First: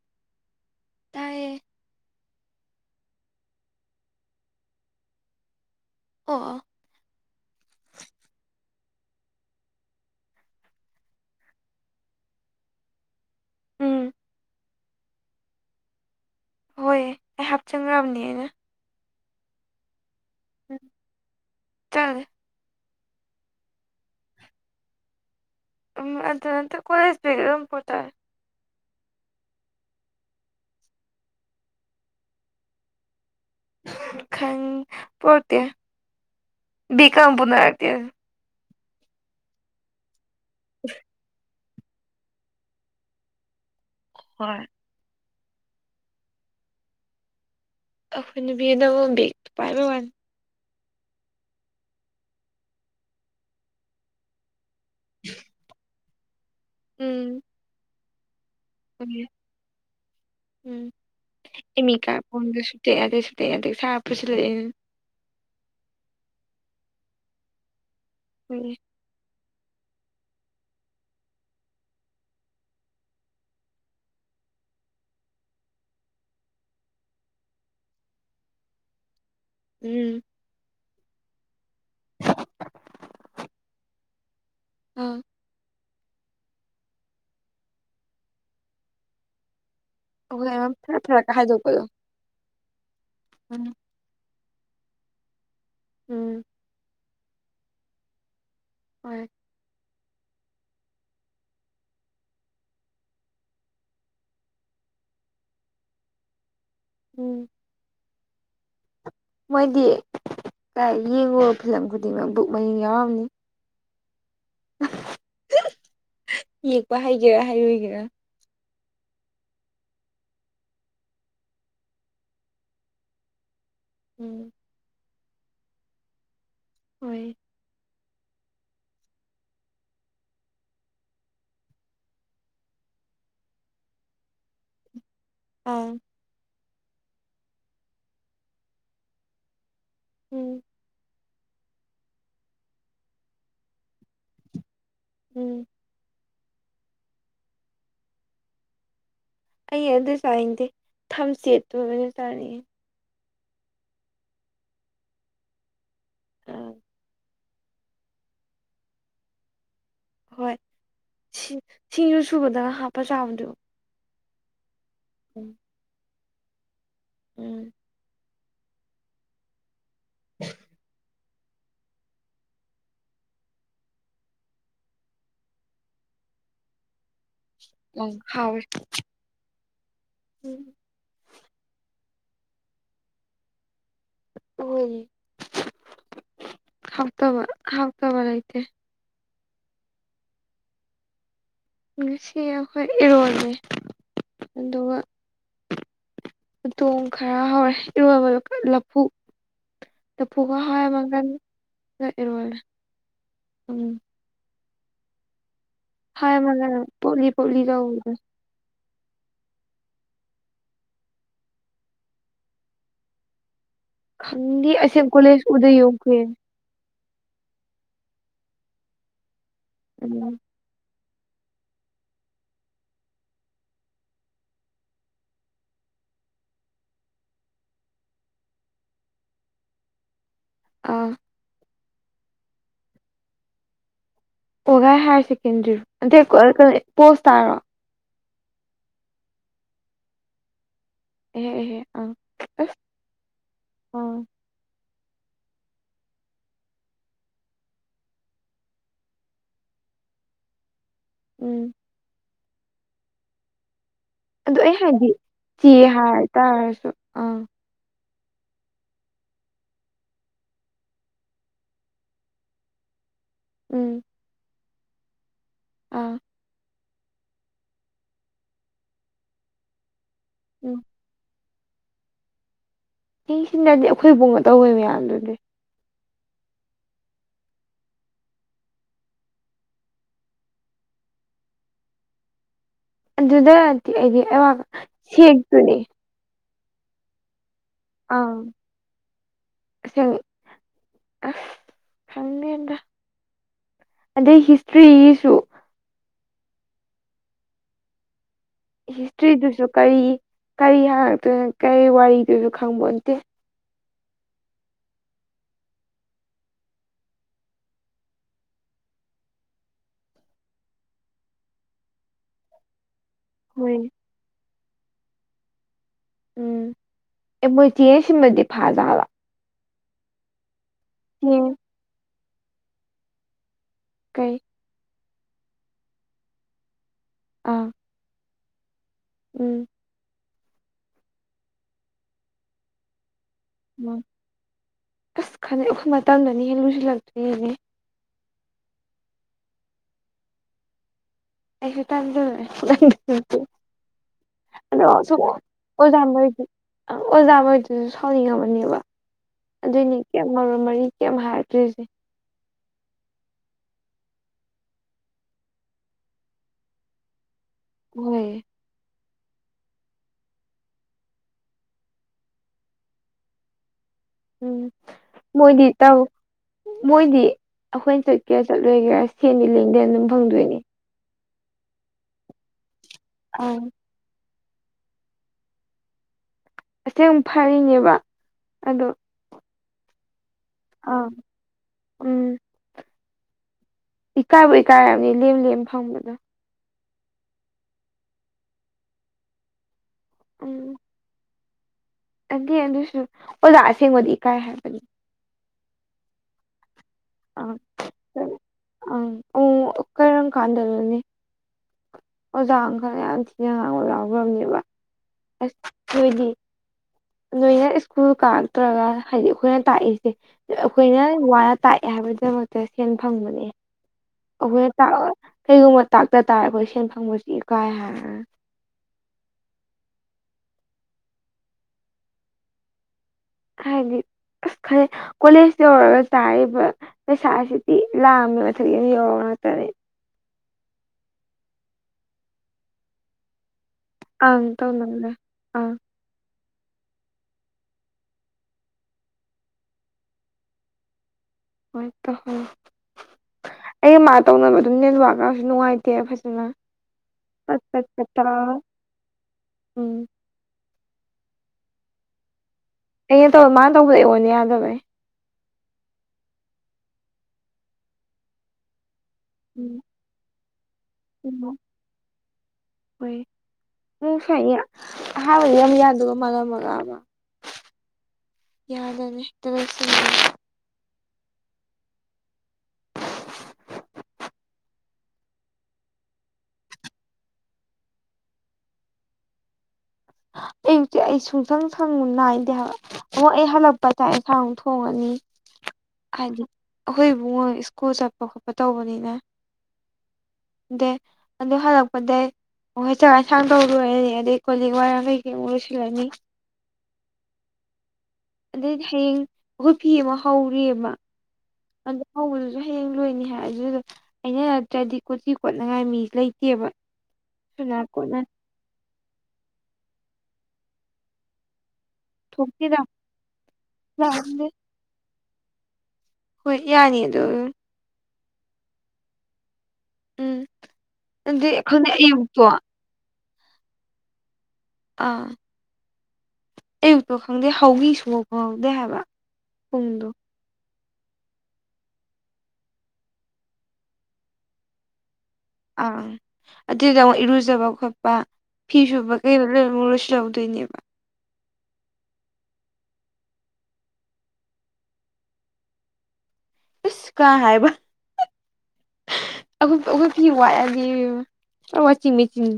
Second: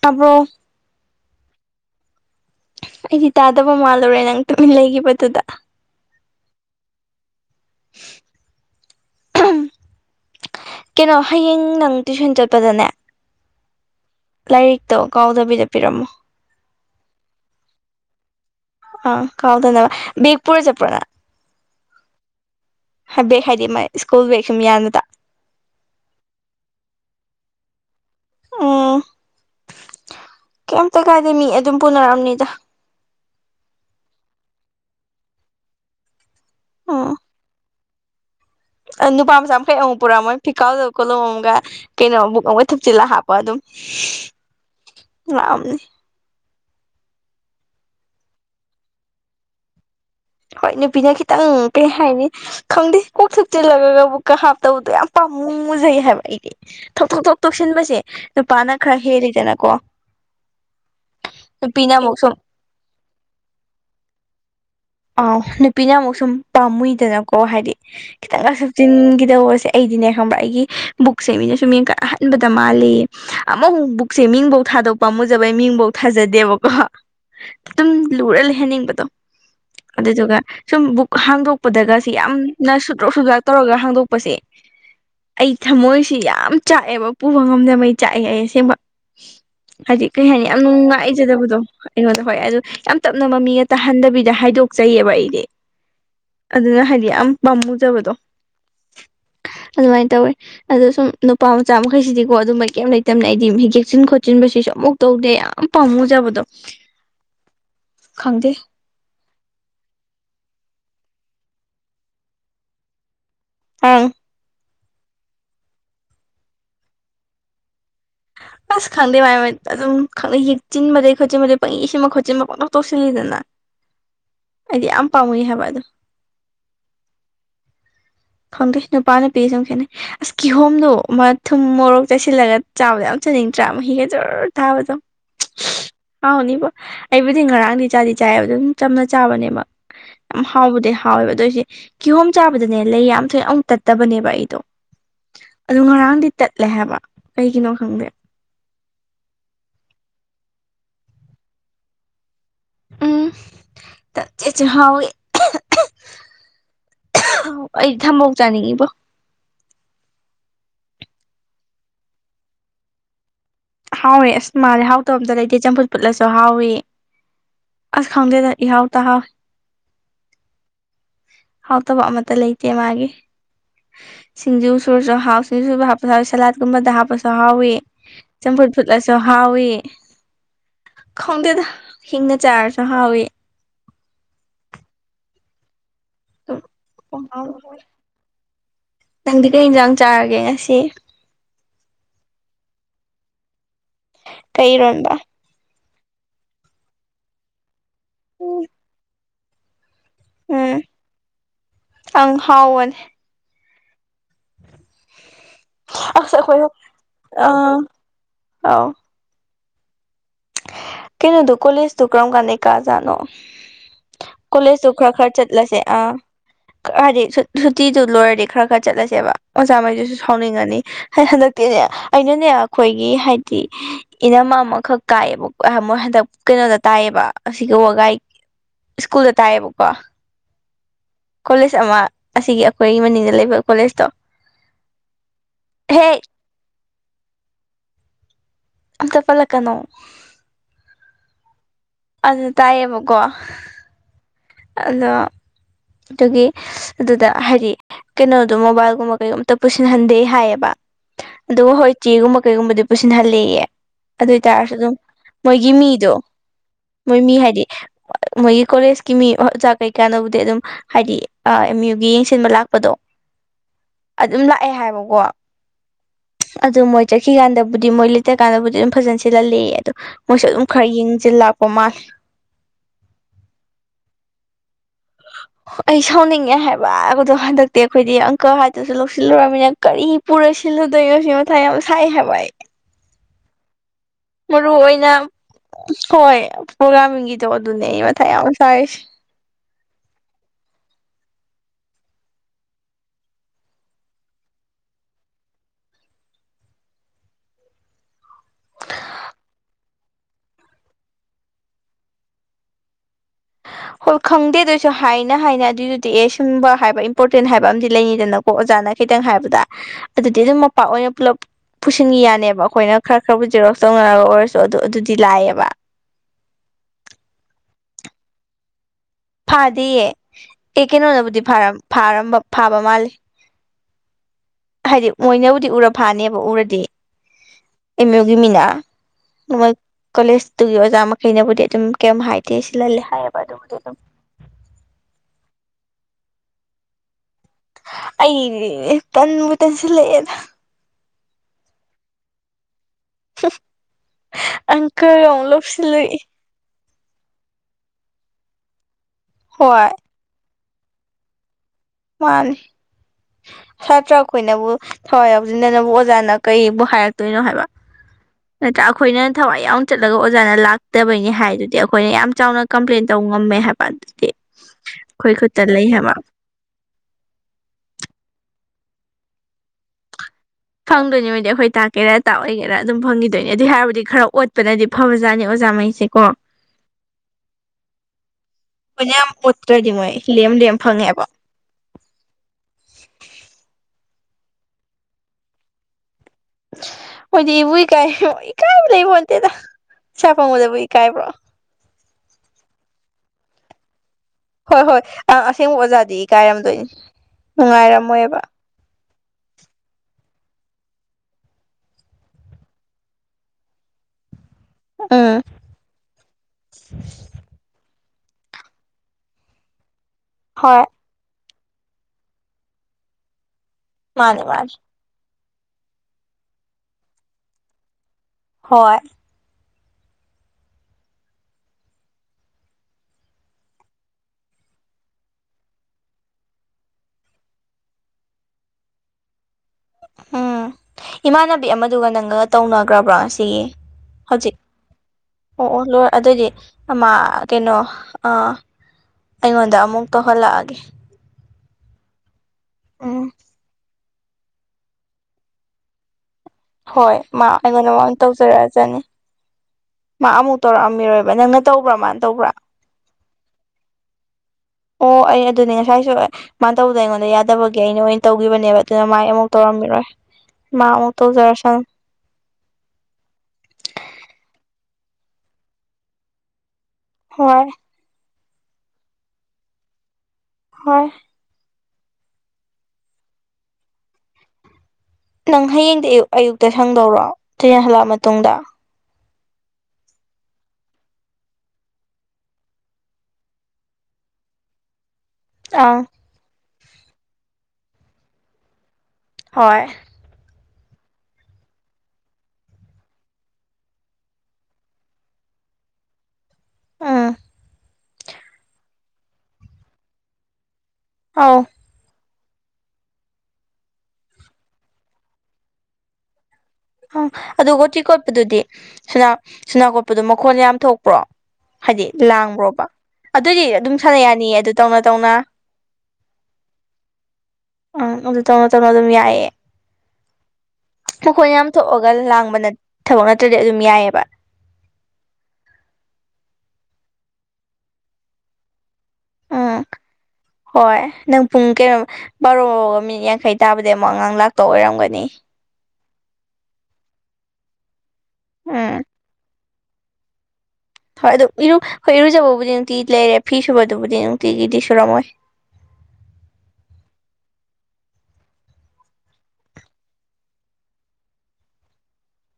ꯇꯄ꯭ꯔꯣ ꯇꯌꯦ ꯑꯩꯗꯤ ꯇꯥꯗꯕ ꯃꯥꯜꯂꯨꯔꯦ ꯅꯪ ꯇꯨꯃꯤꯟ ꯂꯩꯒꯤꯈꯤꯕꯗꯨꯗ ꯑꯣ ꯀꯩꯅꯣ ꯍꯌꯦꯡ ꯅꯪ ꯇꯨꯏꯁꯟ ꯆꯠꯄꯗꯅꯦ ꯎꯝ ꯂꯥꯏꯔꯤꯛꯇꯣ ꯀꯥꯎꯗꯕꯤꯗ ꯄꯤꯔꯝꯃꯣ ꯍꯣꯏ ꯑꯩ ꯍꯥꯞꯆꯤꯟꯈ꯭ꯔꯕꯅꯤ ꯑꯩꯅ ꯑ ꯀꯥꯎ ꯊꯕ ꯕꯤꯄꯨꯔꯁꯦ ꯄꯨꯔꯅ ꯆꯠꯂꯦ ꯕꯒ ꯍꯥꯏꯗꯤ ꯃ ꯁ꯭ꯀꯨꯜ ꯕꯦꯒ ꯁ ꯌꯥꯕꯗ ꯎ ꯑꯗ ꯅꯅ ꯀꯣꯂꯦꯖ ꯕꯒ ꯂ ꯄꯣꯇꯥ ꯎꯝ ꯀꯩꯝꯇ ꯀꯥꯏꯗꯦ ꯃꯤ ꯑꯗꯨꯝ ꯄꯨꯅꯔꯛꯑꯅꯤꯗ ꯈꯪ ꯄꯔꯇꯌꯥ ꯎꯝ ꯀꯝ ꯄꯨꯅꯔꯌꯥ ꯅꯨꯄꯥ ꯃꯆꯥꯈꯩ ꯑꯃꯨꯛ ꯄꯨꯔꯥ ꯃꯣꯏ ꯐꯤꯀꯥꯎꯗ ꯀꯣꯠꯂꯣ ꯑꯃꯒ ꯀꯩꯅꯣ ꯕꯨꯛ ꯑꯃ ꯊꯨꯞꯆꯤꯜꯂꯒ ꯍꯥꯞꯄ ꯑꯗꯨꯝ ꯍꯣꯏ ꯂꯥꯛꯑꯕꯅꯤ ꯑꯩꯈꯣꯏ ꯅꯨꯕꯤꯗꯕꯨ ꯕꯦꯒꯛꯇꯨ ꯄꯥꯏꯕ ꯋꯥꯅꯤ ꯍꯣꯏ ꯅꯨꯄꯤꯅ ꯈꯤꯇꯪ ꯀꯩ ꯍꯥꯏꯅꯤ ꯈꯪꯗꯦ ꯀꯣꯛ ꯊꯛꯆꯤꯜꯂꯒ ꯕꯨꯛꯀ ꯍꯥꯞꯇꯕꯗꯣ ꯌꯥꯝ ꯄꯥꯝꯃꯨ ꯃꯨꯖꯩ ꯍꯥꯏꯕ ꯑꯩꯗꯤ ꯊꯧꯊꯣꯛ ꯇꯣꯛ ꯎꯝ ꯇꯣꯛꯁꯤꯟꯕꯁꯦ ꯅꯨꯄꯥꯅ ꯈꯔ ꯍꯦꯜꯂꯤꯗꯅꯀꯣ ꯎꯝ ꯅꯨꯄꯤꯅ ꯑꯃꯨꯛ ꯁꯨꯝ ꯏꯃꯤꯀꯥꯄꯣꯟꯗꯦꯁꯨ ꯇꯦꯛꯑ ꯑꯗꯨꯩꯁꯨ ꯇꯦꯛ ꯑꯗꯗꯒꯤ ꯁꯥꯞꯄꯁꯨ ꯂꯩꯏꯅ ꯑꯥꯎ ꯅꯨꯄꯤꯅ ꯑꯃꯨꯛ ꯁꯨꯝ ꯄꯥꯝꯃꯨꯏꯗꯅꯀꯣ ꯍꯥꯏꯗꯤ ꯈꯤꯇꯪꯒ ꯎꯝ ꯁꯨꯞꯆꯤꯟꯈꯤꯗꯧꯕꯁꯦ ꯑꯩꯗꯤꯅꯦ ꯈꯪꯕ ꯑꯩꯒꯤ ꯕꯨꯛꯁꯦ ꯃꯤꯅ ꯁ ꯃꯤꯡꯀ ꯑꯍꯟꯕꯗ ꯃꯥꯜꯂꯤ ꯑꯃ ꯍ ꯕꯨꯛꯁꯦ ꯃꯤꯡꯐꯧ ꯊꯥꯗꯣꯛ ꯄꯥꯝꯃꯨꯖꯕꯩ ꯃꯤꯡꯐꯧ ꯊꯥꯖꯗꯦꯕꯀꯣ ꯑꯗꯨꯝ ꯂꯨꯔꯂꯦ ꯍꯥꯏꯅꯤꯡꯕꯗꯣ ꯑꯗꯨꯗꯨꯒ ꯁꯨꯝ ꯕꯨꯛ ꯍꯥꯡꯗꯣꯛꯄꯗꯒ ꯁꯤ ꯌꯥꯝꯅ ꯁꯨꯗ꯭ꯔꯣꯛ ꯁꯨꯗ꯭ꯔꯥꯛ ꯇꯧꯔꯒ ꯍꯥꯡꯗꯣꯛꯄꯁꯦ ꯑꯥ ꯑꯩ ꯊꯃꯣꯏꯁꯤ ꯌꯥꯝ ꯆꯥꯛꯑꯦꯕ ꯄꯨꯕ ꯉꯝꯗꯉꯩ ꯆꯥꯛꯑꯦ ꯑꯩ ꯑꯁꯦꯡꯕ ꯍꯥꯏꯖꯤꯗꯤ ꯀꯩ ꯑꯩꯈꯣꯏ ꯍꯥꯏꯅꯤ ꯌꯥꯝ ꯑꯃ ꯐꯔꯛ ꯐꯔꯛꯀ ꯅꯨꯡꯉꯥꯏꯖꯗꯕꯗꯣ ꯍꯥꯏꯗꯣꯛꯄꯗꯣ ꯑꯩꯉꯣꯟꯗ ꯍꯣꯏ ꯑꯗꯨ ꯌꯥꯝ ꯇꯞꯅ ꯃꯃꯤꯅ ꯇꯥꯍꯟꯗꯕꯤꯗ ꯍꯥꯏꯗꯣꯛꯆꯩꯌꯦꯕ ꯑꯩꯗꯤ ꯎꯝ ꯑꯗꯨꯅ ꯍꯥꯏ ꯌꯥꯝ ꯃꯝꯃꯨꯖꯕꯗꯣ ꯍꯣꯏ ꯑꯗꯨꯃꯥꯏꯅ ꯇꯧꯋꯤ ꯑꯗꯣ ꯁꯨꯝ ꯅꯨꯄꯥ ꯃꯆꯥ ꯃꯈꯩꯁꯤꯗꯤꯀꯣ ꯑꯗꯨꯝꯕ ꯀꯩꯝ ꯂꯩꯇꯕꯅꯦ ꯑꯩꯗꯤ ꯌꯦꯦꯛꯁꯤꯟ ꯈꯣꯠꯆꯤꯟꯕꯁꯤꯁꯨ ꯑꯃꯨꯛ ꯇꯧꯗꯦ ꯌꯥꯝ ꯄꯥꯝꯃꯨꯖꯕꯗꯣ ꯎꯝ ꯈꯪꯗꯦ ꯃꯣꯏꯗꯤ ꯀꯥꯏ ꯌꯦꯡꯉꯨꯕ ꯐꯤꯂꯝ ꯈꯨꯗꯤꯡꯃꯛ ꯕꯨꯛ ꯃꯅꯤꯡ ꯌꯥꯎꯔꯝꯅꯤ ꯑ ꯌꯦꯛꯄ ꯍꯩꯒꯦꯔꯥ ꯍꯥꯏꯔꯣꯏꯒꯦꯔꯥ ꯑꯁ ꯈꯪꯗꯦ ꯃꯥꯏ ꯑꯗꯨꯝ ꯈꯪꯅꯩ ꯌꯦꯛꯁꯤꯤꯟꯕꯗꯩ ꯈꯣꯠꯆꯤꯟꯕꯗꯩ ꯄꯪꯏꯁꯤꯃ ꯈꯣꯠꯆꯟꯕ ꯄꯪꯇꯧ ꯇꯧꯁꯤꯜꯂꯤꯗꯅ ꯎꯝ ꯑꯩꯗꯤ ꯌꯥꯝ ꯄꯥꯝꯃꯏ ꯍꯥꯏꯕ ꯑꯗꯣ ꯍꯣꯏ ꯈꯪꯗ ꯅꯨꯄꯥꯅ ꯄꯤꯖꯝ ꯈꯅꯤ ꯑꯁ ꯀꯤꯍꯣꯝꯗꯣ ꯃ ꯊꯨꯝ ꯃꯣꯔꯣꯛ ꯆꯥꯏꯁꯤꯜꯂꯒ ꯆꯥꯕꯗ ꯌꯥꯝ ꯆꯥꯅꯤꯡꯗ꯭ꯔꯥ ꯃꯍꯤꯒꯦ ꯖꯔ ꯊꯥꯕꯗꯣ ꯑꯥ ꯍꯥꯎꯅꯤꯕ ꯑꯩꯕꯨꯗꯤ ꯉꯔꯥꯡꯗꯤ ꯆꯥꯗꯤ ꯆꯥꯏꯕ ꯑꯗꯨꯝ ꯆꯝꯅ ꯆꯥꯕꯅꯦꯕ ꯌꯥꯝ ꯎꯝ ꯍꯥꯎꯕꯗꯤ ꯍꯥꯎꯋꯦꯕ ꯑꯗꯨꯗ ꯑꯣꯏꯏꯁꯦ ꯀꯤꯍꯣꯝ ꯆꯥꯕꯗꯅꯦ ꯂꯩ ꯌꯥꯝ ꯊꯣꯏꯅ ꯑꯃꯨꯛ ꯇꯠꯇꯕꯅꯦꯕ ꯑꯩꯗꯣ ꯎꯝ ꯑꯗꯨ ꯉꯔꯥꯡꯗꯤ ꯇꯠꯂꯦ ꯍꯥꯏꯕ ꯀꯩꯒꯤꯅꯣ ꯈꯪꯗꯦ ꯑꯩ ꯑꯗꯨꯗ ꯆꯥꯅꯤꯡꯗꯦ ꯊꯝꯆꯦꯠꯇꯨ ꯑꯣꯏꯅ ꯆꯥꯅꯤꯡꯉꯦ ꯎꯝ ꯆꯦ ꯆ ꯍꯥꯎ ꯎꯝ ꯑꯩꯗꯤ ꯊꯝꯕꯣꯛ ꯆꯥꯅꯤꯡꯉꯤꯕꯣ ꯍꯣꯏ ꯁꯤꯡꯁꯨ ꯁꯨꯕꯗꯒ ꯍꯥꯞꯄ ꯆꯥꯕꯅꯦ ꯍꯥꯎꯋꯦ ꯑꯁ ꯃꯥꯜꯂꯦ ꯍꯥꯎꯇꯕ ꯑꯝꯇ ꯂꯩꯇꯦ ꯆꯝꯐꯨꯠ ꯐꯠꯂꯁꯨ ꯍꯥꯎꯋꯤ ꯎꯝ ꯑꯁ ꯈꯥꯦ ꯇ ꯏꯍ ꯍꯧ ꯇ ꯍꯥ [inaudible] ꯍꯥꯎꯇꯕ ꯑꯃꯠꯇ ꯂꯩꯇꯦ ꯃꯥꯒꯤ ꯁꯤꯡꯖꯨ ꯁꯨꯔ ꯆꯍꯥꯎ ꯁꯤꯡꯖꯨ ꯁꯨꯔ ꯍꯥꯞꯄ ꯁꯂꯥꯗꯀꯨꯝꯕꯗ ꯍꯥꯞꯄ ꯁꯨ ꯍꯥꯎꯏ ꯍꯥꯎꯋꯦ ꯆꯝꯐꯨꯠ ꯐꯨꯠꯂꯁꯨ ꯍꯥꯎꯋ ꯎꯝ ꯈꯪꯗꯦꯗ ꯍꯤꯡꯅ ꯆꯥꯔꯁꯨ ꯍꯥꯎꯏꯤ ꯍꯥꯎꯕ ꯍꯥꯎ ꯇꯕꯔ ꯏꯦ ꯅꯪꯗꯤ ꯀꯩ ꯌꯦꯟꯖꯥꯡ ꯆꯥꯔꯒꯦ ꯉꯁꯤ ꯉꯁꯤ ꯑꯩꯈꯣꯏ ꯏꯔꯣꯃꯤ ꯀꯩ ꯑꯗꯨꯒ ꯏꯔꯣꯟꯕ ꯑꯗꯨꯣꯡ ꯈꯔ ꯍꯧꯔꯦ ꯏꯔꯣꯏꯕ ꯑꯣ ꯂꯐꯨ ꯇꯐꯨꯒ ꯎꯝ ꯍꯥꯏꯋꯥ ꯃꯒꯜ ꯆꯠ ꯑꯪ ꯏꯔꯣꯅꯦꯦ ꯍꯥꯎꯕꯅꯦ ꯎꯝ ꯍ ꯑꯁ ꯃꯂ ꯄꯣꯂꯤ ꯄꯣꯂꯤꯒꯎꯗ ꯑꯥꯎ ꯀꯩꯅꯣ ꯗꯗꯨꯀꯂꯤ ꯏꯁ ꯇꯨꯀ꯭ꯔꯝ ꯀꯥꯟ ꯀꯥꯖꯅꯣ ꯈꯪꯗꯦ ꯀꯣꯂꯖꯁꯨ ꯑꯁꯦꯡ ꯈꯔ ꯈꯔ ꯀꯣꯂꯦꯖ ꯎꯗ ꯆꯠꯂꯁꯦ ꯌꯣꯡ ꯑꯥ ꯀꯨꯏꯔꯦ ꯍꯥꯏꯗꯤ ꯁꯨꯇꯤꯗꯨ ꯂꯣꯏꯔꯗꯤ ꯈꯔ ꯈꯔ ꯆꯠꯂꯁꯦꯕ ꯑꯣꯖꯥꯈꯩꯗꯨꯁꯨ ꯎꯝ ꯁꯥꯎꯅꯤꯡꯉꯅꯤ ꯍꯟꯗꯛꯇꯤꯅꯦ ꯑꯩꯅꯅꯦ ꯑꯩꯈꯣꯏꯒꯤ ꯍꯥꯏꯗꯤ ꯏꯅꯝ ꯑꯃꯈꯛ ꯀꯥꯏꯑꯦꯕ ꯃꯣꯏ ꯍꯟꯗꯛ ꯀꯩꯅꯣꯗ ꯇꯥꯏꯌꯦꯕ ꯑꯁꯤꯒ ꯋꯥꯒꯥꯏ ꯁ꯭ꯀꯨꯜꯗ ꯇꯥꯏꯑꯕꯀꯣ ꯑꯥ ꯀꯣꯂꯦꯖ ꯑꯃ ꯑꯁꯤꯒꯤ ꯑꯩꯈꯣꯏꯒꯤ ꯃꯅꯤꯡꯗ ꯂꯩꯕ ꯀꯣꯂꯦꯖꯇꯣ ꯑꯣꯒꯥꯏ ꯍꯥꯌꯔ ꯁꯦꯀꯦꯟꯗꯔꯤꯣ ꯍꯦ ꯑꯟ ꯄꯣꯁ ꯇꯥꯔꯣ ꯑꯝ ꯆ ꯄꯜꯂ ꯀꯩꯅꯣ ꯑꯦ ꯑꯦꯍꯦ ꯑ ꯑꯗꯨ ꯇꯥꯏꯌꯦꯕꯀꯣ ꯑꯣ ꯑꯗꯣ ꯑꯗꯨꯒꯤ ꯑꯗꯨꯗ ꯍꯥꯏꯗꯤ ꯀꯩꯅꯣꯗꯣ ꯃꯣꯕꯥꯏꯜꯒꯨꯝꯕ ꯀꯩꯒꯨꯝꯝꯇ ꯄꯨꯁꯤꯟꯍꯟꯗꯦ ꯍꯥꯏꯌꯦꯕ ꯎꯝ ꯑꯗꯨꯒ ꯍꯣꯏ ꯆꯦꯒꯨꯝꯕ ꯀꯩꯒꯨꯝꯕꯗꯤ ꯄꯨꯁꯤꯟꯍꯜꯂꯤꯌꯦ ꯑꯗꯨ ꯑꯣꯏꯇꯥꯔꯁꯨ ꯑꯩ ꯑꯗꯨꯝ ꯍꯥꯏꯗꯤ ꯆꯦ ꯃꯣꯏꯒꯤ ꯃꯤꯗꯣ ꯍꯥꯏ ꯇꯥꯔꯁꯨ ꯃꯣꯏ ꯃꯤ ꯑꯥ ꯍꯥꯏꯗꯤ ꯃꯣꯏꯒꯤ ꯀꯣꯂꯦꯖꯀꯤ ꯃꯤ ꯆꯥꯛ ꯀꯩꯀꯥꯟꯗꯕꯨꯗꯤ ꯑꯗꯨꯝ ꯍꯥꯏꯗꯤ ꯑ ꯑꯦꯝ ꯌꯨꯒꯤ ꯌꯦꯡꯁꯤꯟꯕ ꯂꯥꯛꯄꯗꯣ ꯎꯝ ꯑꯗꯨꯝ ꯂꯥꯛꯑꯦ ꯍꯥꯏꯕꯀꯣ ꯑꯥ ꯑꯗꯨ ꯃꯣꯏ ꯆꯠꯈꯤꯀꯥꯟꯗꯕꯨꯗꯤ ꯃꯣꯏ ꯂꯤꯠꯇꯀꯥꯟꯗꯕꯨꯗꯤ ꯑꯗꯨꯝ ꯐꯖꯅ ꯁꯤꯍꯜꯂꯑꯦ ꯑꯗꯣ ꯃꯣꯏꯁꯨ ꯑꯗꯨꯝ ꯎꯝ ꯈꯔ ꯌꯦꯡꯁꯤꯜꯂꯥꯛꯄ ꯃꯥꯜꯂꯦ ꯅꯤꯡꯁꯤꯡꯅꯗꯤ ꯑꯩꯈꯣꯏꯕꯨꯡꯅ ꯇꯧꯋꯦ ꯃꯌꯥꯝꯗꯨꯗꯤ ꯑꯩ ꯁꯥꯎꯅꯤꯡꯉꯦ ꯍꯥꯏꯕ ꯑꯗꯣ ꯍꯟꯗꯛꯇꯤ ꯑꯩꯈꯣꯏꯗꯤ ꯑꯪꯀ ꯍꯥꯏꯗꯨꯁꯨ ꯂꯧꯁꯤꯜꯂꯨꯃꯤꯅ ꯀꯔꯤ ꯄꯨꯔ ꯁꯤꯜꯂꯨꯗꯣꯏꯅꯣ ꯁꯤ ꯃꯊꯥ ꯌꯥꯝ ꯁꯥꯏ ꯍꯥꯏꯕ ꯑꯩ ꯑꯗꯨꯗ ꯍꯥꯏꯗꯤ ꯃꯔꯨ ꯑꯣꯏꯅ ꯍꯣꯏ ꯄ꯭ꯔꯣꯒꯥ꯭ꯔꯒꯥꯃꯤꯡꯒꯤꯗꯣ ꯑꯗꯨꯅꯦ ꯑꯩ ꯃꯊꯛ ꯌꯥꯝ ꯆꯥꯏꯔꯤꯁꯦ ꯁꯦꯡ ꯑꯁ ꯈꯪ ꯑꯗꯩ ꯍꯤꯁꯇ꯭ꯔꯤꯁꯨ ꯍꯤꯁꯇ꯭ꯔꯤꯗꯨꯁꯨ ꯀꯔꯤ ꯀꯔꯤ ꯍꯉꯛꯇꯣꯏꯅꯣ ꯀꯔꯤ ꯋꯥꯔꯤꯗꯨꯁꯨ ꯈꯪꯕꯇꯦ ꯍꯣꯏ ꯈꯪꯗꯦ ꯑꯗꯨꯑꯣꯁꯨ ꯍꯥꯏꯅ ꯍꯥꯏꯅ ꯑꯗꯨꯏꯗꯨꯗꯤ ꯑꯦ ꯁꯨꯝꯕ ꯍꯥꯏꯕ ꯏꯝꯄꯣꯔꯇꯦꯟ ꯍꯥꯏꯕ ꯑꯝ ꯂꯩꯅꯤꯗꯅꯀꯣ ꯀ ꯑꯣꯖꯥꯅ ꯈꯤꯇꯪ ꯍꯥꯏꯕꯗ ꯑꯗꯨꯗꯤ ꯑꯗꯨꯝ ꯃꯄꯥꯛ ꯑꯣꯏꯅ ꯄꯨꯜꯂꯞ ꯄꯨꯁꯤꯟꯈꯤ ꯌꯥꯅꯦꯕ ꯑꯩꯈꯣꯏꯅ ꯈꯔ ꯈꯔꯕꯨ ꯦꯔꯣꯛ ꯃꯣꯏ ꯇꯧꯅꯔꯒ ꯑꯣꯏꯔꯁꯨ ꯑꯗꯨ ꯑꯗꯨꯗꯤ ꯂꯥꯛꯑꯦꯕ ꯎꯝ ꯑꯦ ꯃꯣꯏ ꯆꯦ ꯁꯤꯃꯗꯤ ꯐꯥꯖꯥꯠꯂ ꯐꯥꯗꯤꯦꯌꯦ ꯑꯦ ꯆꯦ ꯀꯩꯅꯣꯅꯕꯨꯗꯤ ꯐꯥꯔꯝꯕ ꯐꯥꯕ ꯃꯥꯂꯦ ꯀꯩ ꯍꯥꯏꯗꯤ ꯃꯣꯏꯅꯕꯨꯗꯤ ꯎꯔ ꯐꯥꯅꯦꯕ ꯎꯔꯗꯤ ꯑꯥ ꯑꯦꯝꯒꯤ ꯃ ꯎꯝ ꯅꯃꯥꯏ ꯀꯣꯂꯦꯁꯇꯨꯒꯤ ꯑꯣꯖꯥ ꯃꯈꯩꯅꯕꯨꯗꯤ ꯑꯗꯨꯝ ꯀꯩꯝ ꯍꯥꯏꯗꯦ ꯁꯤꯜꯍꯜꯂꯦ ꯍꯥꯏ ꯎꯝ ꯑꯁ ꯈꯜꯂꯤ ꯑꯩꯈꯣꯏ ꯃꯇꯝꯗꯅꯤ ꯍꯦ ꯂꯨꯁꯤꯜꯂꯛꯇ꯭ꯔꯤꯅꯦ ꯑꯩꯗꯤ ꯇꯟꯕꯨ ꯇꯟꯁꯤꯜꯂꯛꯑꯦꯅ ꯑꯩꯁꯨ ꯇꯥꯟꯗ ꯑ ꯑꯪꯀꯔ ꯑꯃꯨꯛ ꯂꯧꯁꯤꯜꯂꯛꯏ ꯑꯣꯖꯕꯗꯤ ꯑꯣꯖꯥ ꯍꯣꯏꯗꯨꯁꯨ ꯁꯥꯎꯅꯤꯡꯉꯕꯅꯦꯕ ꯍꯣꯏ ꯑꯗꯨꯏꯅꯤ ꯀꯩ ꯃꯔꯨꯝ ꯃꯔꯤ ꯀꯩꯝ ꯍꯥꯏꯔꯗ꯭ꯣꯏꯔꯤꯁꯦ ꯃꯥꯅꯤ ꯁꯥꯇ꯭ꯔ ꯑꯩꯈꯣꯏꯅꯕꯨ ꯊꯋꯥꯏ ꯌꯥꯎꯖꯤꯟꯗꯅꯕꯨ ꯑꯣꯖꯥꯅ ꯀꯔꯤꯕꯨ ꯍꯥꯏꯔꯛꯇꯣꯏꯅꯣ ꯍꯥꯏꯕ ꯍꯣꯏ ꯅꯠꯇ꯭ꯔꯥ ꯑꯩꯈꯣꯏꯅ ꯊꯋꯥꯏ ꯌꯥꯎꯅ ꯆꯠꯂꯒ ꯑꯣꯖꯥꯅ ꯂꯥꯛꯇꯕꯩꯅꯤ ꯍꯥꯏꯗꯨꯗꯤ ꯑꯩꯈꯣꯏꯅ ꯌꯥꯝ ꯆꯥꯎꯅ ꯀꯝꯄ꯭ꯂꯦꯟ ꯇꯧ ꯉꯝꯃꯦ ꯍꯥꯏꯕ ꯑꯗꯨ ꯎꯝ ꯃꯣꯏ ꯒꯤ ꯇꯧꯎ ꯃꯣꯏꯗꯤ ꯑꯩꯈꯣꯏꯅ ꯆꯠꯀꯦꯔꯥ ꯆꯠꯂꯣꯏꯒꯦꯔꯥ ꯏꯁꯇꯦꯟꯗꯤ ꯂꯦꯡꯗꯅ ꯑꯗꯨꯝ ꯐꯪꯗꯣꯏꯅꯦ ꯐꯪꯗꯣꯏꯅꯦ ꯃꯣꯏꯗꯤ ꯑꯩꯈꯣꯏ ꯇꯥꯛꯀꯦꯔꯥ ꯇꯥꯛꯑꯣꯏꯒꯦꯔꯥ ꯑꯗꯨꯝ ꯐꯪꯈꯤꯗꯣꯏꯅꯤ ꯑꯥ ꯑꯗꯨ ꯍꯥꯏꯔꯕꯕꯨꯗꯤ ꯈꯔ ꯑꯣꯠ ꯆꯠꯄꯅꯗꯤ ꯐꯕꯖꯥꯠꯅꯤ ꯑꯣꯖꯥꯃꯩꯖꯦ ꯀꯣ ꯑꯁꯦꯡꯕ ꯐꯔꯤꯅꯦꯕ ꯑꯗꯣ ꯑꯈꯣꯏꯅ ꯌꯥꯝ ꯃꯨꯠꯇ꯭ꯔꯗꯤ ꯃꯣꯏ ꯂꯦꯝ ꯂꯦꯝ ꯑꯥ ꯐꯪꯉꯦꯕ ꯎꯝ ꯏꯀꯥꯏꯕꯨ ꯏꯀꯥꯏꯔꯝꯅꯤ ꯂꯦꯝ ꯂꯦꯝ ꯐꯪꯕꯗ ꯃꯣꯏꯗꯤ ꯏꯕꯨ ꯏꯀꯥꯏ ꯏꯀꯥꯏꯕ ꯂꯩꯕꯣꯇꯦꯗ ꯏꯁꯥ ꯐꯪꯕꯗꯕꯨ ꯏꯀꯥꯏꯕ꯭ꯔꯣ ꯑꯗꯤ ꯑꯣꯗꯣꯏꯁꯨ ꯑꯣꯖꯥ ꯑꯁꯦꯡꯕꯗꯤ ꯏꯀꯥꯏ ꯍꯣꯏ ꯍꯥꯏꯕꯅꯤ ꯍꯣꯏ ꯑ ꯑꯁꯦꯡꯕ ꯑꯣꯖꯥꯗꯤ ꯏꯀꯥꯏꯔꯝꯗꯣꯏꯅꯤ ꯅꯨꯡꯉꯥꯏꯔꯝꯃꯣꯏꯕ ꯑ ꯑꯣ ꯑꯗꯣ ꯀꯔꯝ ꯀꯥꯟꯗꯅꯣꯅꯦ ꯑꯣꯖꯥ ꯈꯔ ꯌꯥꯝ ꯊꯤꯅ ꯂꯥꯎꯕꯅꯦꯕ ꯎꯝ ꯊꯣꯏꯗꯤ ꯅꯣꯏꯅ ꯁ꯭ꯀꯨꯜ ꯀꯥꯔꯛꯇ꯭ꯔꯒ ꯍꯥꯏꯗꯤ ꯑꯩꯈꯣꯏꯅ ꯇꯥꯛꯏꯁꯦ ꯍꯣꯏ ꯑꯩꯈꯣꯏꯅ ꯋꯥ ꯑꯦ ꯍꯥꯏꯕꯒꯤꯗꯃꯛꯇ ꯁꯦꯟ ꯐꯪꯕꯅꯦ ꯃꯥꯅꯦ ꯑꯩꯈꯣꯏꯅ ꯃꯥꯅꯦ ꯇꯥꯛꯑꯣ ꯀꯩꯒꯨꯝꯕ ꯇꯥꯛꯇ ꯇꯥꯔ ꯑꯩꯈꯣꯏ ꯁꯦꯟ ꯐꯪꯕꯖꯤ ꯀꯥꯏ ꯍꯥꯏꯔ ꯍꯣꯏ ꯍꯥꯏꯗꯤ ꯑꯁ ꯈꯔꯦ ꯀꯣꯂꯦꯁ ꯌꯧꯔꯒ ꯆꯥꯔꯤꯕ ꯄꯩꯁꯥꯁꯤꯗꯤ ꯂꯥꯛꯑꯃꯥ ꯃꯊꯛ ꯌꯧꯔꯕ ꯉꯥꯛꯇ ꯎꯝ ꯏꯃꯥꯟꯅꯕꯤ ꯑꯃꯗꯨꯒ ꯅꯪꯒ ꯇꯧꯅꯈ꯭ꯔꯕ꯭ꯔꯣ ꯁꯤꯒꯤ ꯑꯪ ꯍꯧꯖꯤꯛ ꯇꯧꯅꯕꯅꯦ ꯑꯣ ꯑꯪ ꯑꯣ ꯂꯣꯏ ꯑꯗꯣꯏꯗꯤ ꯑꯃ ꯀꯩꯅꯣ ꯑ ꯑꯩꯉꯣꯟꯗ ꯑꯃꯨꯛ ꯇꯧꯍꯜꯂꯛꯑꯒꯦ ꯍꯣꯏ ꯇꯧꯍꯣ ꯎꯝ ꯑꯩ ꯃꯥ ꯇꯣꯛꯅꯕ ꯑꯗꯨ ꯅꯦꯠꯋꯥꯛꯅ ꯅꯨꯡꯉꯥꯏꯇꯦ ꯐꯖꯅ ꯍꯣꯏ ꯃꯥ ꯄꯠ ꯄꯠ ꯑꯩꯉꯣꯟꯗ ꯄꯠ ꯃꯥꯏ ꯇꯠꯂꯒ ꯇꯧꯖꯔꯛꯑꯖꯅꯤ ꯎꯝ ꯃꯥ ꯑꯃꯨꯛ ꯇꯧꯔꯛꯑꯝꯃꯦꯕ ꯅꯪꯅ ꯇꯧꯕ꯭ꯔꯥ ꯃꯥꯅ ꯇꯧꯕ꯭ꯔꯥ ꯑꯩꯅ ꯇꯧꯕ ꯃꯥꯅ ꯇꯧꯕ ꯑꯩꯉꯣꯟꯗ ꯌꯥꯗꯕꯩ ꯑꯣ ꯑꯩ ꯑꯗꯨꯅꯦ ꯉꯁꯥꯏꯁꯨ ꯃꯥꯅ ꯇꯧꯕꯗ ꯑꯩꯉꯣꯟꯗ ꯌꯥꯗꯕꯒꯤ ꯑꯩꯅ ꯑꯣꯏꯅ ꯇꯧꯈꯤꯕꯅꯦꯕ ꯗ ꯃꯥꯏ ꯑꯃꯨꯛ ꯇꯧꯔꯝꯕꯤꯔꯣꯏ ꯃꯥ ꯑꯃꯨꯛ ꯎ ꯇꯧꯖꯔꯁꯅꯨ ꯍꯣꯏ [unintelligible] ꯍꯣꯏ [unintelligible] ꯍꯣꯏ ꯅꯪ ꯍꯌꯦꯡꯗꯤ ꯑꯌꯨꯛ ꯑꯌꯨꯛꯇ ꯁꯪꯗꯧꯔꯣ ꯊꯦꯡ ꯍꯜꯂꯛꯑ ꯃꯇꯨꯡꯗ ꯑꯩꯌꯨꯛꯇꯤ ꯑꯩ ꯁꯨꯡꯁꯪ ꯁꯪ ꯅꯥꯏꯗꯦ ꯍꯥꯏꯕ ꯑꯣ ꯑꯩ ꯍꯜꯂꯛꯄ ꯆꯥꯛ ꯑꯦꯟꯁꯥꯡ ꯑꯃꯨꯛ ꯊꯣꯡꯉꯅꯤ ꯑꯧ ꯍꯥꯏꯗꯤ ꯑꯩꯈꯣꯏ ꯏꯕꯨꯡꯉꯣ ꯁ꯭ꯀꯨꯜ ꯆꯠꯄ ꯈꯣꯠꯄ ꯇꯧꯕꯅꯤꯅ ꯍꯣꯏ ꯗꯦ ꯑꯗꯨ ꯍꯜꯂꯛꯄꯗꯩ ꯃꯣꯏ ꯆꯥꯛ ꯏꯟꯁꯥꯡ ꯇꯧꯔꯨꯔꯣꯏꯅꯤ ꯑꯗꯩ ꯀꯣꯂꯤꯛ ꯋꯥꯔꯝ ꯩ ꯀꯩ ꯀꯩ ꯑꯃꯨꯛ ꯂꯣꯏꯁꯟꯂꯅꯤ ꯎꯝ ꯑꯗꯩꯗꯤ ꯍꯌꯦꯡ ꯑꯈꯣꯏ ꯐꯤ ꯑꯃ ꯍꯧꯔꯤꯑꯕ ꯑꯥꯎ ꯑꯗꯣ ꯍꯧꯕꯗꯨꯁꯨ ꯍꯌꯦꯡ ꯂꯣꯏꯅꯤ ꯍꯥꯏ ꯑꯗꯨꯗ ꯑꯩꯅ ꯅꯠꯇ꯭ꯔꯗꯤ ꯀꯣꯁꯤꯤ ꯈꯣꯠꯅꯉꯥꯏ ꯃꯤ ꯂꯩꯇꯦꯕ ꯎ ꯁꯅꯥ ꯑꯗꯨꯣ ꯣꯇꯤ ꯀꯣꯠꯅ ꯀꯣꯠꯄꯗꯨꯗꯤ ꯁꯨꯅꯥ ꯁꯨꯅꯥ ꯀꯣꯠꯄꯗꯣ ꯃꯈꯣꯟ ꯌꯥꯝ ꯊꯣꯛꯄ꯭ꯔꯣ꯫ ꯍꯥꯏꯗꯤ ꯊꯣꯛꯇꯦꯗ ꯂꯥꯡꯕ꯭ꯔꯣꯕ ꯑꯗꯨꯑꯣꯏꯗꯤ ꯑꯗꯨꯝ ꯁꯥꯟꯅ ꯂꯥꯛꯑꯝꯗꯦ ꯌꯥꯅꯤꯌꯦ ꯑꯗꯨ ꯇꯧꯅ ꯇꯧꯅ ꯍꯣꯏ ꯌꯥꯅꯤ ꯑꯗꯨ ꯑꯝ ꯑꯗꯨ ꯇꯧꯅ ꯇꯧꯅ ꯑꯗꯨꯝ ꯌꯥꯏꯌꯦ꯫ ꯎꯝꯗꯤ ꯑꯈꯣꯏ ꯑꯗꯨꯒ ꯂꯥꯡꯕ ꯊꯕꯛ ꯅꯠꯇ꯭ꯔꯗꯤ ꯑꯗꯨꯝ ꯌꯥꯏꯑꯕ ꯑꯥ ꯑꯩꯌ ꯎꯨꯛꯇꯣ ꯈꯪꯗꯦ ꯍꯧꯈꯤ ꯁ ꯐꯍꯧꯗꯦ ꯍꯥꯏꯕ ꯎꯝ ꯄꯨꯡꯗꯣ ꯍꯣꯏ ꯅꯪ ꯄꯨꯡ ꯀꯩꯅꯣ ꯕꯥꯔꯣꯒ ꯃꯤꯅꯤꯠ ꯌꯥꯡꯈꯩ ꯇꯥꯕꯗꯤ ꯑꯃꯨꯛ ꯑꯉꯥꯡ ꯂꯥꯛꯇ ꯑꯣꯏꯔꯝꯒꯅꯤ꯫ ꯑ ꯑꯗꯨꯗ ꯑꯃꯨꯛ ꯏꯔꯨꯖꯕ ꯈꯣꯠꯄ ꯐꯤ ꯎꯝ ꯁꯨꯕ ꯀꯩ ꯁꯨꯗꯣꯏꯅꯦꯕ ꯍꯣꯏ ꯑꯗꯨ ꯏꯔꯨ ꯍꯣꯏ ꯏꯔꯨꯖꯕꯕꯨꯗꯤ ꯅꯨꯡꯇꯤ ꯂꯩꯔꯦ ꯐꯤ ꯁꯨꯕꯗꯨꯕꯨꯗꯤ ꯅꯨꯡꯇꯤꯒꯤꯗꯤ ꯁꯨꯔꯝꯃꯣꯏ꯫ ꯑꯁ ꯀ ꯍꯥꯏꯕ ꯑꯩꯈꯣꯏ ꯀ ꯋꯥꯠꯂꯒꯦ ꯋꯥꯁꯤꯡꯤꯡ ꯃꯦꯆꯤꯟ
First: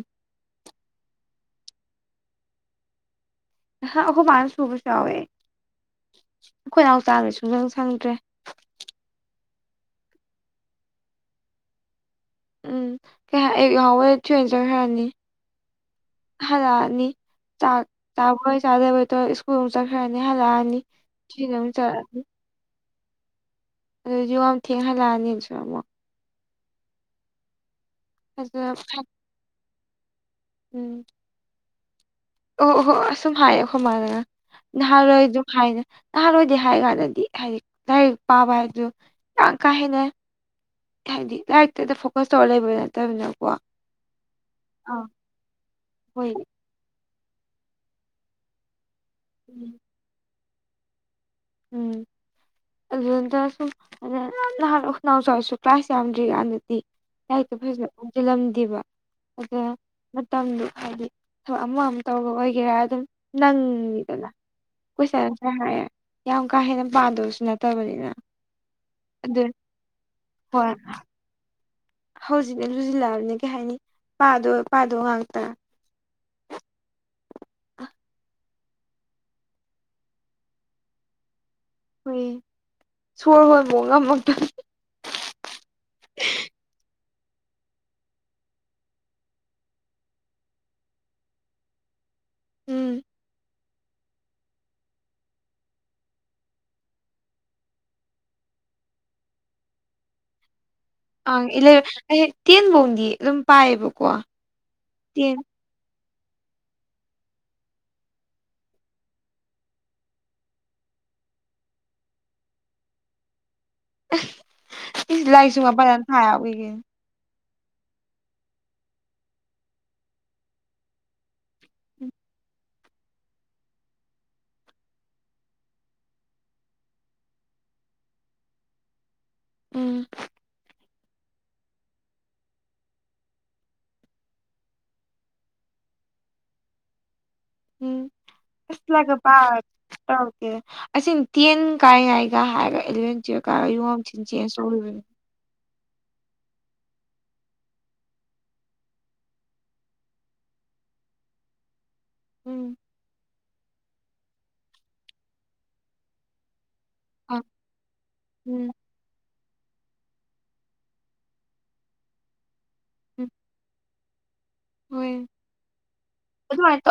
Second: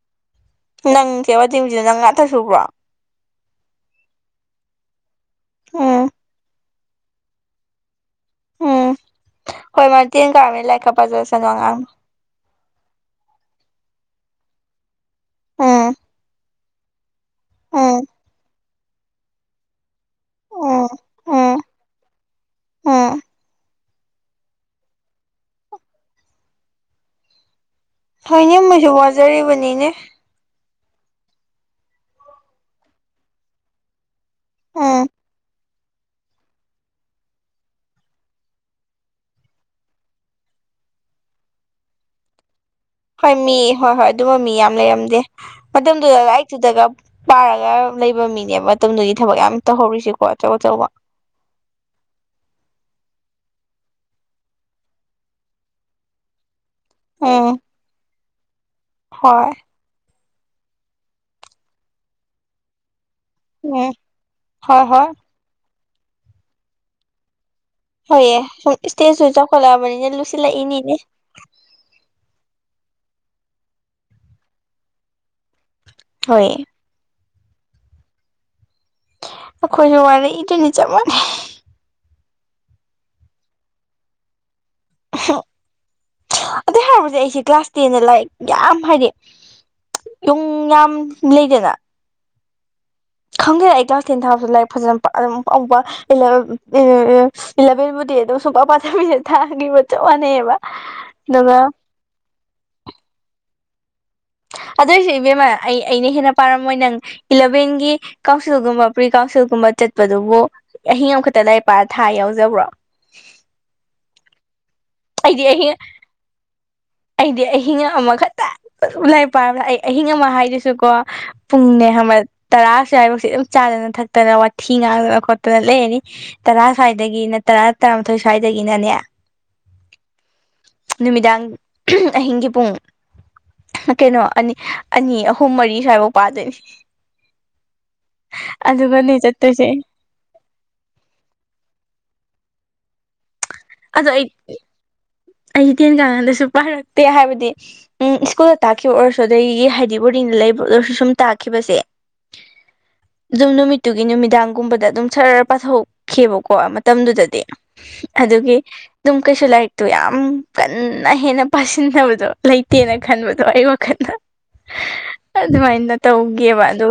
ꯅꯪ ꯀꯦꯕꯗꯤ ꯍꯧꯖꯤ ꯅꯪ ꯉꯥꯛꯊ ꯁꯨꯕ꯭ꯔꯣ ꯍꯥ ꯑꯣ ꯃꯥꯅꯁꯨꯨꯕꯁꯋꯦ꯫ ꯎꯝ ꯑꯩꯈꯣꯏꯅꯥꯎ ꯆꯗꯩ ꯁꯨꯡꯁꯪ ꯁꯪꯗ꯭ꯔꯦ꯫ ꯎꯝ ꯍꯣꯏ ꯃꯥ ꯇꯀ ꯂꯥꯏꯀꯄꯖ ꯑꯁ ꯅ ꯑꯉꯥꯡ ꯎꯝ ꯀꯩ ꯑꯌ ꯌꯥꯕ ꯊꯣꯏꯦꯟꯖꯈ꯭ꯔꯅꯤ꯫ ꯎꯝ ꯍꯗꯅꯤ ꯆꯥꯛ ꯎꯝ ꯆꯥꯕꯣꯏ ꯆꯥꯗꯕ ꯍꯣꯡꯨꯛ ꯆꯠꯈ꯭ꯔꯅꯤ ꯍꯜꯂꯛꯑꯅꯤ ꯎꯝ ꯁꯤꯅ ꯑꯃꯨꯛ ꯆꯠꯂꯛꯑꯅꯤ꯫ ꯑ ꯑꯗꯨꯗꯤ ꯌꯥꯝ ꯊꯦꯡ ꯍꯜꯂꯛꯑꯅꯤꯁꯨꯔ ꯑꯃꯨꯛ ꯇꯦꯖꯤꯟ ꯑꯗꯨꯅ ꯃꯣꯏꯁꯨ ꯋꯥꯖꯔꯤꯕꯅꯤꯅꯦ꯫ ꯎꯝ ꯎꯃ ꯍꯣ ꯑꯁꯨꯝ ꯍꯥꯏꯌꯦ ꯑꯩꯈꯣꯏꯃꯅ ꯎꯝ ꯅꯍꯥꯟꯋꯥꯏꯗꯨ ꯊꯥꯏꯅ ꯄꯔꯣꯏꯗꯤ ꯍꯥꯏ ꯂꯥꯏꯔꯤꯛ ꯄꯥꯕ ꯍꯥꯏꯗꯨ ꯌꯥꯝ ꯀꯥ ꯍꯦꯟꯅ ꯍꯥꯏꯗꯤ ꯂꯥꯏꯔꯤꯛꯇꯗ ꯐꯣꯀꯁ ꯇꯧꯔꯒ ꯂꯩꯕ꯭ꯔꯅ ꯍꯣꯏ ꯃꯤ ꯍꯣꯏ ꯍꯣꯏ ꯑꯗꯨꯝꯕ ꯃꯤ ꯌꯥꯝ ꯂꯩꯔꯝꯗꯦ ꯃꯇꯝꯗꯨꯗ ꯍꯣꯏ ꯂꯥꯏꯔꯤꯛꯇꯨꯗꯒ ꯄꯔꯒ ꯂꯩꯕ ꯃꯤꯅꯦ ꯃꯇꯝꯗꯨꯒꯤ ꯊꯕꯛ ꯌꯥꯝ ꯎꯝ ꯇꯧꯍꯧꯔꯤꯁꯤꯀꯣ ꯑꯆꯧ ꯑꯆꯧꯕ ꯎꯝ ꯑꯗꯨꯅ ꯁꯨꯝ ꯅꯍꯥꯟꯋꯏ ꯑꯩꯈꯣꯏꯅꯎꯆꯥ ꯍꯣꯏꯈꯤꯁꯨ ꯀꯂ꯭ꯥꯁ ꯌꯝꯗꯔ꯭ꯤꯀꯟꯗꯗꯤ꯫ ꯎꯝ ꯂꯥꯏꯔꯤꯛꯇ ꯐꯖꯅ ꯑꯣꯟꯖꯤꯜꯂꯝꯗꯦꯕ ꯍꯣꯏ ꯑꯗꯨꯅ ꯃꯇꯝꯗꯨ ꯍꯥꯏꯗꯤ ꯊꯕꯛ ꯑꯃ ꯑꯝ ꯇꯧꯔꯔꯣꯏꯒꯦ ꯍꯥꯏꯔ ꯑꯗꯨꯝ ꯅꯪ ꯎꯝ ꯅꯤꯗꯅ ꯍꯣꯏ ꯍꯣꯏ ꯀꯣꯏꯁꯟ ꯑꯅꯁ꯭ꯔ ꯍꯥꯏꯔꯦ ꯌꯥꯝ ꯀꯥ ꯍꯦꯟꯅ ꯄꯗꯨꯕꯁꯨ ꯅꯠꯇꯦ꯫ ꯍꯣꯏꯑꯦ ꯁꯨꯝ ꯏꯁꯇꯦꯖꯇꯨ ꯆꯥꯎꯈꯠꯂꯛꯑꯕꯅꯤꯅꯦ ꯂꯨꯁꯤꯜꯂꯛ ꯍꯣꯏ ꯏꯅꯤꯅꯦ꯫ ꯍꯧꯖꯤꯛꯅ ꯂꯨꯁꯤꯜꯂꯛꯑꯕꯅꯤꯅ ꯀꯩ ꯍꯥꯏꯅꯤ ꯄꯥꯗꯣ ꯄꯥꯗꯣ ꯉꯥꯛꯇ ꯍꯣꯏ ꯑꯩꯈꯣꯏꯁꯨ ꯋꯥꯔ꯭ꯛ ꯏꯗꯨꯅꯤ ꯆꯞ ꯃꯥꯟꯅꯩ꯫ ꯍꯣꯏ ꯁꯣꯔ ꯍꯣꯟꯕꯧ ꯉꯝꯃꯛꯇ ꯑꯗꯨꯏ ꯍꯥꯏꯔꯕꯨꯗꯤ ꯑꯩꯁꯦ ꯀ꯭ꯂꯥꯁ ꯇꯦꯟꯗ ꯂꯥꯏꯔꯤꯛ ꯌꯥꯝ ꯍꯥꯏꯗꯤ ꯌꯨꯝ ꯌꯥꯝ ꯂꯩꯗꯅ ꯎꯝ ꯈꯪꯗꯦꯗ ꯑꯩ ꯀ꯭ꯂꯥꯁ ꯇꯦꯟ ꯊꯥꯕꯁꯨ ꯂꯥꯏꯔꯤꯛ ꯐꯖꯅ ꯑꯝ ꯎꯝ ꯏꯂꯚꯦꯟꯕꯨꯗꯤ ꯑꯗꯨꯝ ꯁꯨꯡꯀ ꯄꯥꯊꯕꯤꯗ ꯊꯥꯈꯤꯕ ꯆꯞ ꯃꯥꯟꯅꯩꯌꯦꯕ ꯑꯪ ꯇꯦꯟ ꯐꯥꯎꯗꯤ ꯑꯗꯨꯝ ꯄꯥꯏꯌꯦꯕꯀꯣ ꯑꯗꯨ ꯑꯣꯏꯁꯨ ꯇꯦꯟ ꯏꯕꯦꯝꯃ ꯑꯩ ꯑꯩꯅ ꯍꯦꯟꯅ ꯄꯥꯔꯝꯃꯣꯏ ꯅꯪ ꯏꯂꯚꯦꯟꯒꯤ ꯀꯥꯎꯟꯁꯤꯜꯒꯨꯝꯕ ꯄ꯭ꯔꯤ ꯀꯥꯎꯟꯁꯤꯜꯒꯨꯝꯕ ꯆꯠꯄꯗꯨꯕꯨ ꯑꯍꯤꯡ ꯑꯃꯈꯛꯇ ꯂꯥꯏꯔꯤꯛ ꯄꯔ ꯊꯥ ꯌꯥꯎꯖꯕ꯭ꯔꯣ [inaudible] ꯑꯩꯗꯤ ꯑꯍꯤꯡ ꯂꯥꯏꯔꯤꯛꯁꯨꯡꯄ ꯄꯗꯅ ꯊꯥ ꯌꯥꯎꯒꯤ ꯀꯩꯅꯣ ꯑꯩꯗꯤ ꯑꯍꯤꯡ ꯑꯃ ꯈꯛꯇ ꯂꯥꯔꯤꯛ ꯄꯕꯗ ꯑꯩ ꯑꯍꯤꯡ ꯑꯃ ꯍꯥꯏꯗꯨꯁꯨꯀꯣ ꯄꯨꯡꯅꯦ ꯈꯪꯕꯔ ꯇꯔꯥ ꯁ꯭ꯋꯥꯏꯐꯎꯁ ꯑꯗꯨꯝ ꯆꯗꯅ ꯊꯛꯇꯅ ꯋꯊꯤ ꯉꯥꯡꯗꯅ ꯈꯣꯠꯇꯅ ꯂꯩꯔꯅꯤ ꯇꯔꯥ ꯁ꯭ꯋꯥꯏꯗꯒꯤꯅ ꯇꯔꯥ ꯇꯔꯥꯃꯊꯣꯏ ꯁ꯭ꯋꯥꯏꯗꯒꯤꯅꯅꯦ ꯎꯝ ꯅꯨꯃꯤꯗꯥꯡ [unintelligible] ꯑꯍꯤꯡꯒꯤ ꯄꯨꯡ ꯀꯩꯅꯣ ꯑꯅꯤ ꯑꯅꯤ ꯑꯍꯨꯝ ꯃꯔꯤ ꯁ꯭ꯋꯥꯏꯐꯥꯎ ꯄꯗꯣꯏꯅꯤ ꯎꯝ ꯂꯥꯏꯔꯤꯛꯀ ꯑꯗꯨꯒꯅꯦ ꯄꯔꯔꯣꯏ ꯆꯠꯇꯣꯏꯁꯦ [unintelligible] ꯇꯧꯔꯛꯇꯦ ꯑꯁꯤ ꯇꯦꯟ ꯀꯥꯏꯉꯩꯒꯥ ꯍꯥꯏꯔꯒ ꯏꯂꯚꯦꯟ ꯇꯨꯌꯦꯂꯞ ꯀꯥ ꯌꯣꯝ ꯌꯝ ꯑꯗꯣ ꯊꯤꯅ ꯑꯩ ꯆꯦꯟ ꯇꯧꯔꯤꯕꯅꯤ ꯑꯩ ꯇꯦꯟ ꯀꯔꯀꯥꯟꯗꯁꯨ ꯄꯔꯛꯇꯦ ꯍꯥꯏꯕꯅꯦ ꯎꯝ ꯁ꯭ꯀꯨꯜꯗ ꯇꯛꯈꯤꯕ ꯑꯣꯏꯔꯁꯨ ꯑꯗꯒꯤ ꯍꯥꯏꯗꯤ ꯕꯣꯔꯗꯤꯡꯗ ꯂꯩꯕ ꯑꯣꯏꯔꯁꯨ ꯁꯨꯝ ꯇꯥꯛꯈꯤꯕꯁꯦ ꯎꯝ ꯑꯗꯨ ꯅꯨꯃꯤꯠꯇꯨꯒꯤ ꯅꯨꯃꯤꯗꯥꯡꯒꯨꯝꯕꯗ ꯑꯗꯨꯝ ꯁꯔ꯭ꯔ ꯄꯊꯣꯛꯈꯤꯕꯕꯀꯣ ꯃꯇꯝꯗꯨꯗꯗꯤ ꯑꯗꯨꯒꯤ ꯎꯝ ꯑꯗꯨꯝ ꯀꯩꯁꯨ ꯂꯥꯏꯔꯤꯛꯇꯣ ꯌꯥꯝ ꯀꯟꯅ ꯍꯦꯟꯅ ꯄꯁꯤꯟꯗꯕꯗꯣ ꯂꯩꯇꯦꯅ ꯎꯝ ꯈꯟꯕꯗꯣ ꯑꯩ ꯋꯈꯜꯗ ꯍꯣꯏ ꯑꯗꯨꯃꯥꯏꯅ ꯇꯧꯒꯤꯕ ꯑꯗꯨꯃꯥꯏꯅ ꯑꯗꯨꯒ ꯇꯧ